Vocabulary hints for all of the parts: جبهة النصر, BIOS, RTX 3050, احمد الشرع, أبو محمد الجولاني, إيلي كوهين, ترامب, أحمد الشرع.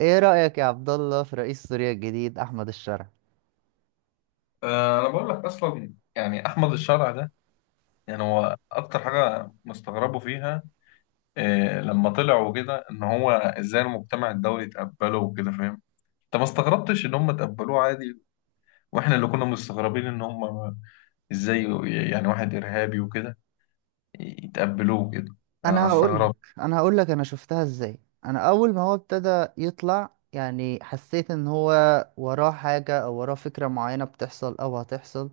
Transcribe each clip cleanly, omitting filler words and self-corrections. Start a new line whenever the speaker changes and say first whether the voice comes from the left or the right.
right: ايه رأيك يا عبد الله في رئيس سوريا الجديد احمد الشرع؟
left: انا بقول لك اصلا يعني احمد الشرع ده. يعني هو اكتر حاجه مستغربه فيها. لما طلع وكده ان هو ازاي المجتمع الدولي تقبله وكده، فاهم؟ انت ما استغربتش ان هم تقبلوه عادي، واحنا اللي كنا مستغربين ان هم ازاي، يعني واحد ارهابي وكده يتقبلوه كده. انا
right: انا هقول لك
left: استغربت.
right: انا هقول لك انا شفتها ازاي. انا اول ما هو ابتدى يطلع يعني حسيت ان هو وراه حاجة او وراه فكرة معينة بتحصل او هتحصل،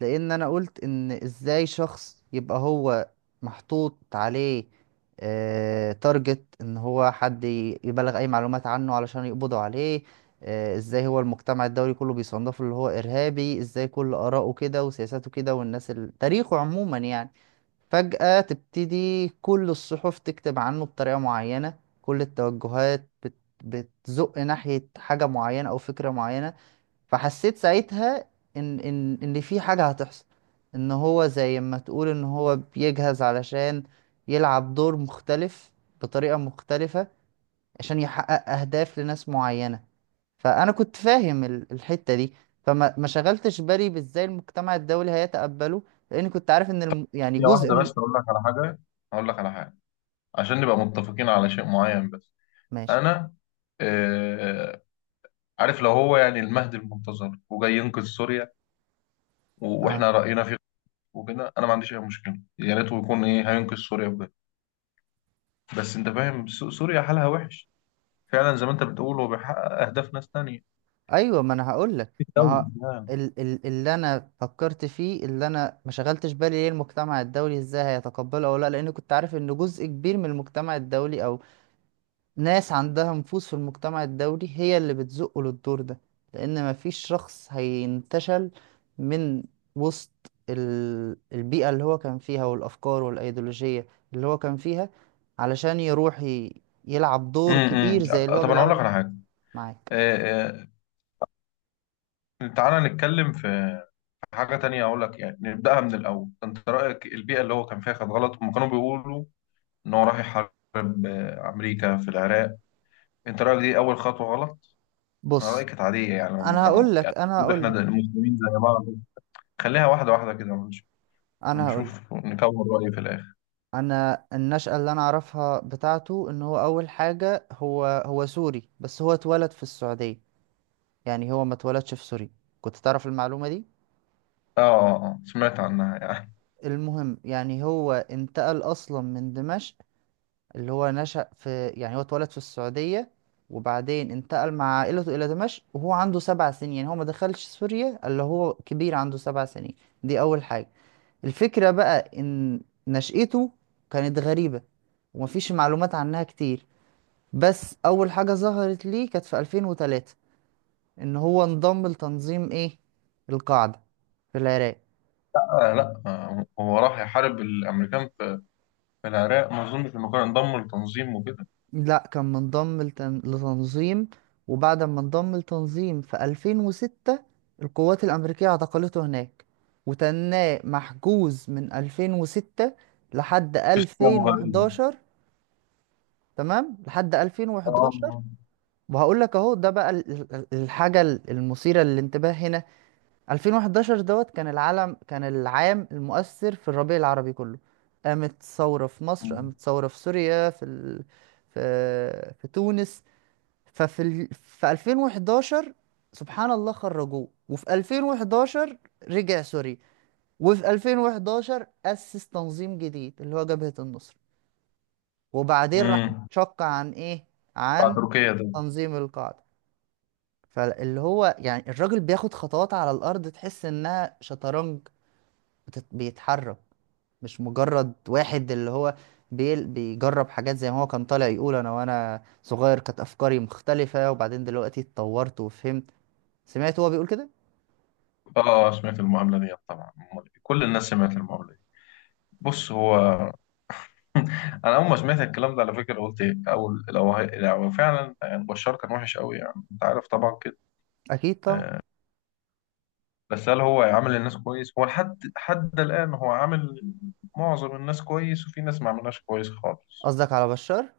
right: لان انا قلت ان ازاي شخص يبقى هو محطوط عليه، تارجت ان هو حد يبلغ اي معلومات عنه علشان يقبضوا عليه. ازاي هو المجتمع الدولي كله بيصنفه اللي هو ارهابي، ازاي كل اراءه كده وسياساته كده والناس تاريخه عموما يعني، فجأة تبتدي كل الصحف تكتب عنه بطريقة معينة، كل التوجهات بتزق ناحية حاجة معينة أو فكرة معينة. فحسيت ساعتها ان في حاجة هتحصل، ان هو زي ما تقول ان هو بيجهز علشان يلعب دور مختلف بطريقة مختلفة عشان يحقق اهداف لناس معينة. فانا كنت فاهم الحتة دي. فما ما شغلتش بالي بازاي المجتمع الدولي هيتقبله، لاني كنت عارف ان يعني
left: هي
right: جزء
left: واحده
right: من.
left: بس، اقول لك على حاجه عشان نبقى متفقين على شيء معين بس.
right: ماشي.
left: انا آه، عارف لو هو يعني المهدي المنتظر وجاي ينقذ سوريا
right: آه.
left: واحنا راينا فيه وكده، انا ما عنديش اي مشكله، يا ريت يكون ايه هينقذ سوريا بجد. بس انت فاهم، سوريا حالها وحش فعلا، زي ما انت بتقول هو بيحقق اهداف ناس تانية
right: ايوه، ما انا هقول لك
left: في
right: ما
left: الدولة
right: هو
left: يعني.
right: اللي انا فكرت فيه، اللي انا ما شغلتش بالي ليه المجتمع الدولي ازاي هيتقبله او لا، لان كنت عارف ان جزء كبير من المجتمع الدولي او ناس عندها نفوذ في المجتمع الدولي هي اللي بتزقه للدور ده. لان ما فيش شخص هينتشل من وسط البيئة اللي هو كان فيها والافكار والايديولوجية اللي هو كان فيها، علشان يروح يلعب دور
left: امم.
right: كبير زي اللي هو
left: طب انا اقول لك
right: بيلعبه.
left: على حاجه.
right: معاك.
left: آه، تعالى نتكلم في حاجه تانية، اقول لك يعني نبداها من الاول. انت رايك البيئه اللي هو كان فيها كانت غلط؟ هم كانوا بيقولوا ان هو راح يحارب امريكا في العراق. انت رايك دي اول خطوه غلط؟ انا رايي
right: بص،
left: كانت عاديه، يعني هم
right: انا
left: كانوا
right: هقول
left: يعني
right: لك انا
left: المفروض
right: هقول
left: احنا
right: لك
left: المسلمين زي بعض. خليها واحده واحده كده
right: انا هقول لك
left: ونشوف نكون رأي في الآخر.
right: انا النشأة اللي انا اعرفها بتاعته، ان هو اول حاجة هو سوري بس هو اتولد في السعودية، يعني هو ما اتولدش في سوريا. كنت تعرف المعلومة دي؟
left: آه، آه، آه، سمعت عنها يعني.
right: المهم يعني هو انتقل اصلا من دمشق اللي هو نشأ في، يعني هو اتولد في السعودية وبعدين انتقل مع عائلته الى دمشق وهو عنده 7 سنين، يعني هو ما دخلش سوريا الا هو كبير عنده 7 سنين. دي اول حاجة. الفكرة بقى إن نشأته كانت غريبة ومفيش معلومات عنها كتير، بس أول حاجة ظهرت ليه كانت في 2003، إن هو انضم لتنظيم إيه، القاعدة، في العراق.
left: لا، لا، هو راح يحارب الأمريكان في في العراق، ما أظنش إنه كان انضم لتنظيم وكده.
right: لا كان منضم لتنظيم، وبعد ما انضم لتنظيم في 2006 القوات الأمريكية اعتقلته هناك، وتناه محجوز من 2006 لحد
left: في إسلام غريب.
right: 2011. تمام. لحد
left: آه.
right: 2011 وهقول لك اهو ده بقى الحاجة المثيرة للانتباه هنا. 2011 دوت كان العالم، كان العام المؤثر في الربيع العربي كله، قامت ثورة في مصر، قامت ثورة في سوريا، في في تونس. ففي في 2011 سبحان الله خرجوه، وفي 2011 رجع سوري، وفي 2011 أسس تنظيم جديد اللي هو جبهة النصر. وبعدين راح
left: امم.
right: شق عن ايه،
left: بتاع
right: عن
left: تركيا ده.
right: تنظيم القاعدة. فاللي هو يعني الراجل بياخد خطوات على الأرض تحس إنها شطرنج، بيتحرك. مش مجرد واحد اللي هو بيجرب حاجات زي ما هو كان طالع يقول أنا وأنا صغير كانت أفكاري مختلفة وبعدين دلوقتي اتطورت وفهمت. سمعت هو بيقول كده؟
left: آه، آه، سمعت المقابلة دي طبعا. كل الناس سمعت المقابلة دي. بص هو أنا أول ما سمعت الكلام ده على فكرة قلت إيه، لو فعلا يعني بشار كان وحش قوي، يعني أنت عارف طبعا كده.
right: أكيد طبعا.
left: بس هل هو عامل الناس كويس؟ هو لحد الآن هو عامل معظم الناس كويس، وفي ناس ما عملناش كويس خالص.
right: قصدك على بشار؟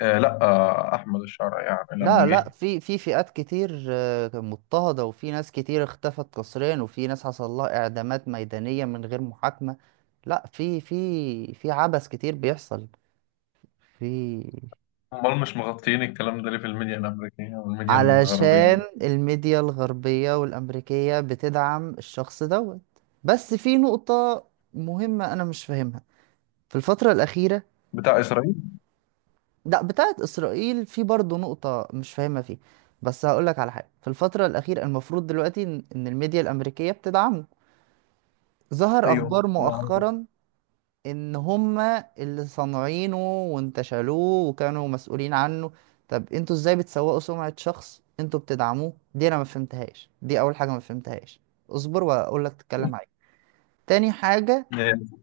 left: آه، لا، أحمد الشرع يعني
right: لا
left: لما جه.
right: لا، في فئات كتير مضطهدة، وفي ناس كتير اختفت قسريا، وفي ناس حصل لها إعدامات ميدانية من غير محاكمة. لا في عبث كتير بيحصل في.
left: امال مش مغطيين الكلام ده ليه في الميديا الأمريكية والميديا الغربية؟
right: علشان الميديا الغربية والأمريكية بتدعم الشخص دوت. بس في نقطة مهمة أنا مش فاهمها في الفترة الأخيرة.
left: بتاع إسرائيل.
right: لا بتاعت إسرائيل في برضه نقطة مش فاهمها فيه، بس هقولك على حاجة في الفترة الأخيرة، المفروض دلوقتي إن الميديا الأمريكية بتدعمه، ظهر
left: ايوه،
right: أخبار
left: نعم.
right: مؤخرا ان هما اللي صانعينه وانتشلوه وكانوا مسؤولين عنه. طب انتوا ازاي بتسوقوا سمعة شخص انتوا بتدعموه؟ دي انا ما فهمتهاش، دي اول حاجة ما فهمتهاش. اصبر واقول لك، تتكلم معايا. تاني حاجة،
left: آه،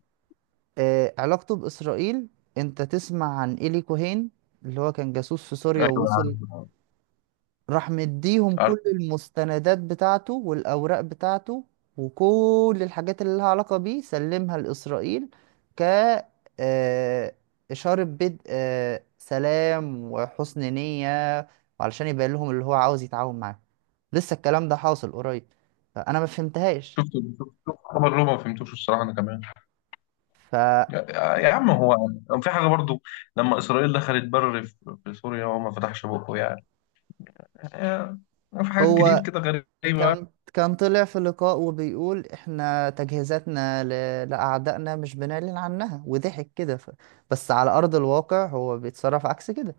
right: آه، علاقته باسرائيل. انت تسمع عن إيلي كوهين اللي هو كان جاسوس في سوريا
left: أيوه عارف،
right: ووصل، راح مديهم
left: عارف.
right: كل المستندات بتاعته والأوراق بتاعته وكل الحاجات اللي لها علاقة بيه سلمها لإسرائيل ك، آه، إشارة بدء سلام وحسن نية، وعلشان يبين لهم اللي هو عاوز يتعاون معاه. لسه الكلام ده حاصل قريب، فأنا ما فهمتهاش.
left: شفت، شفت خبر له ما فهمتوش الصراحة أنا كمان.
right: فهو
left: يا عم، هو في حاجة برضو، لما إسرائيل دخلت في سوريا هو ما فتحش بقه يعني. آه، في حاجات كتير كده غريبة.
right: كان، كان طلع في لقاء وبيقول احنا تجهيزاتنا لأعدائنا مش بنعلن عنها وضحك كده، بس على أرض الواقع هو بيتصرف عكس كده،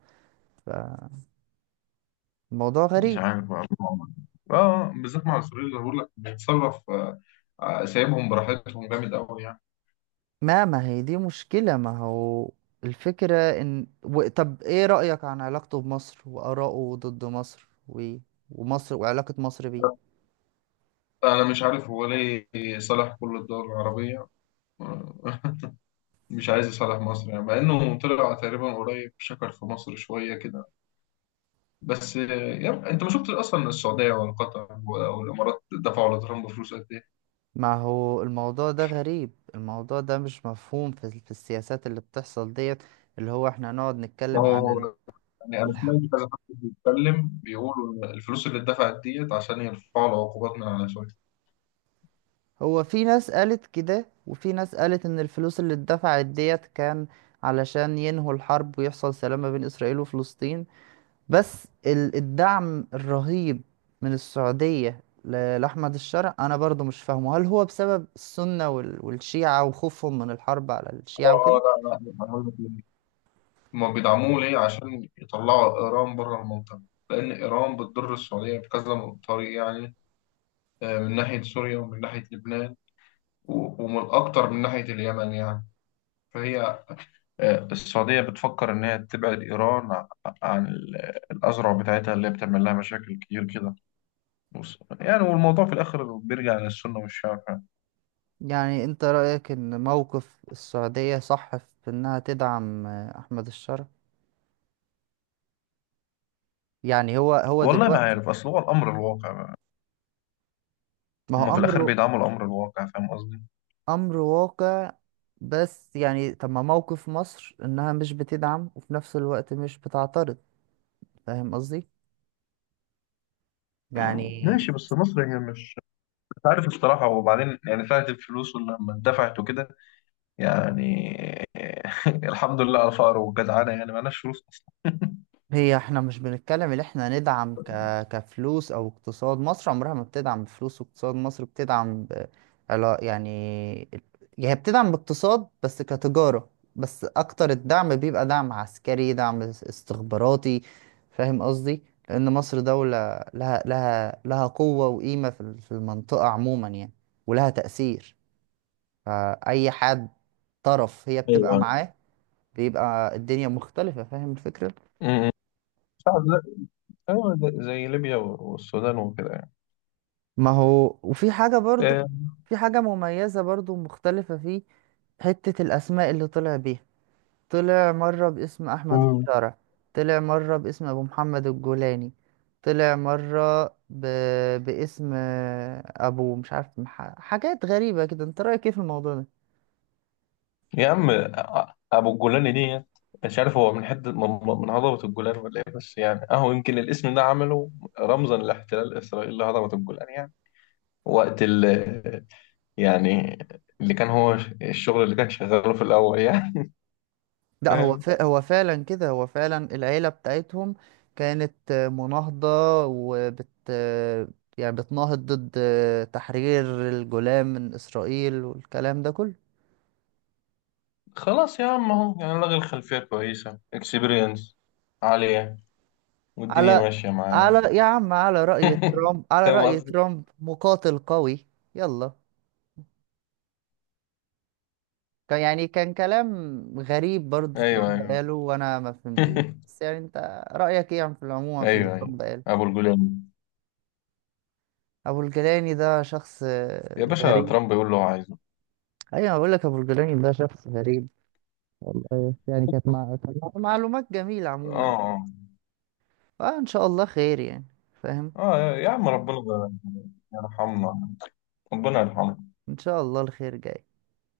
right: فالموضوع
left: مش
right: غريب.
left: عارف بقى، الله أعلم. اه، بالذات مع السوريين اللي بقول لك بيتصرف، سايبهم براحتهم جامد قوي يعني.
right: ما هي دي مشكلة، ما هو الفكرة ان طب ايه رأيك عن علاقته بمصر وآراءه ضد مصر ومصر وعلاقة مصر بيه.
left: انا مش عارف هو ليه صالح كل الدول العربيه، آه، مش عايز يصالح مصر يعني، مع انه طلع تقريبا قريب شكر في مصر شويه كده. بس يعني انت ما شفتش اصلا، السعوديه ولا قطر والامارات دفعوا لترامب فلوس قد ايه؟
right: ما هو الموضوع ده غريب، الموضوع ده مش مفهوم في السياسات اللي بتحصل ديت، اللي هو احنا نقعد
left: ما
right: نتكلم عن
left: هو يعني انا
right: الح-
left: سمعت كذا حد بيتكلم بيقولوا إن الفلوس اللي اتدفعت ديت عشان يرفعوا العقوبات من على سوريا.
right: هو في ناس قالت كده وفي ناس قالت ان الفلوس اللي اتدفعت ديت كان علشان ينهوا الحرب ويحصل سلام ما بين اسرائيل وفلسطين. بس الدعم الرهيب من السعودية لأحمد الشرع انا برضو مش فاهمه، هل هو بسبب السنة والشيعة وخوفهم من الحرب على
left: اه،
right: الشيعة وكده؟
left: لا لا، هما بيدعموه ليه عشان يطلعوا إيران بره المنطقة، لأن إيران بتضر السعودية بكذا طريق يعني. من ناحية سوريا ومن ناحية لبنان و- ومن أكتر من ناحية اليمن يعني. فهي السعودية بتفكر إن هي تبعد إيران عن الأزرع بتاعتها اللي هي بتعمل لها مشاكل كتير كده. بص، يعني والموضوع في الآخر بيرجع للسنة والشعب يعني.
right: يعني انت رأيك ان موقف السعودية صح في انها تدعم احمد الشرع؟ يعني هو
left: والله ما
right: دلوقتي
left: عارف، أصل هو الأمر الواقع،
right: ما
left: هما
right: هو
left: في الآخر
right: امره
left: بيدعموا الأمر الواقع، فاهم قصدي؟
right: امر واقع. بس يعني طب ما موقف مصر انها مش بتدعم وفي نفس الوقت مش بتعترض، فاهم قصدي؟ يعني
left: ماشي، بس مصر هي مش عارف الصراحة. وبعدين يعني ساعة الفلوس ولما اتدفعت وكده يعني، الحمد لله على الفقر والجدعانة، يعني معناش فلوس أصلا.
right: هي احنا مش بنتكلم ان احنا ندعم كفلوس او اقتصاد، مصر عمرها ما بتدعم بفلوس واقتصاد، مصر بتدعم يعني هي بتدعم باقتصاد بس كتجارة، بس اكتر الدعم بيبقى دعم عسكري، دعم استخباراتي، فاهم قصدي؟ لان مصر دولة لها قوة وقيمة في في المنطقة عموما يعني، ولها تأثير، فأي حد طرف هي بتبقى
left: ايوه.
right: معاه بيبقى الدنيا مختلفة، فاهم الفكرة؟
left: امم. ساعة زي، أيوة زي ليبيا والسودان وكده يعني.
right: ما هو وفي حاجة برضو،
left: آه،
right: في حاجة مميزة برضو مختلفة فيه، حتة الأسماء اللي طلع بيها، طلع مرة باسم أحمد
left: امم.
right: الشارع، طلع مرة باسم أبو محمد الجولاني، طلع مرة باسم أبو مش عارف حاجات غريبة كده، أنت رأيك إيه في الموضوع ده؟
left: يا عم، أبو الجولان دي مش عارف، هو من حتة، من هضبة الجولان ولا إيه؟ بس يعني أهو يمكن الاسم ده عمله رمزا لاحتلال إسرائيل لهضبة الجولان يعني. وقت يعني اللي كان هو الشغل اللي كان شغاله في الأول يعني.
right: لا هو
left: فاهم.
right: هو فعلا كده، هو فعلا العيلة بتاعتهم كانت مناهضة وبت يعني بتناهض ضد تحرير الجولان من إسرائيل والكلام ده كله.
left: خلاص يا عم، اهو يعني لغي، الخلفية كويسة، اكسبيرينس عالية والدنيا
right: على
left: ماشية معاه.
right: على يا عم، على رأي ترامب، على
left: فاهم
right: رأي
left: قصدي؟
right: ترامب مقاتل قوي. يلا كان يعني كان كلام غريب برضه
left: ايوه
right: ترامب
left: ايوه.
right: قاله وأنا ما فهمتوش، بس يعني أنت رأيك إيه عم في العموم في اللي
left: ايوه ايوه.
right: ترامب قاله؟
left: ابو الجولان.
right: أبو الجيلاني ده شخص
left: يا باشا،
right: غريب.
left: ترامب يقول له هو عايزه.
right: ايوه بقول لك ابو الجولاني ده شخص غريب، والله يعني كانت معلومات جميله
left: اه
right: عموما،
left: اه.
right: فان شاء الله خير يعني، فاهم؟
left: اه، يا عم، ربنا يرحمنا. ربنا يرحمنا.
right: ان شاء الله الخير جاي.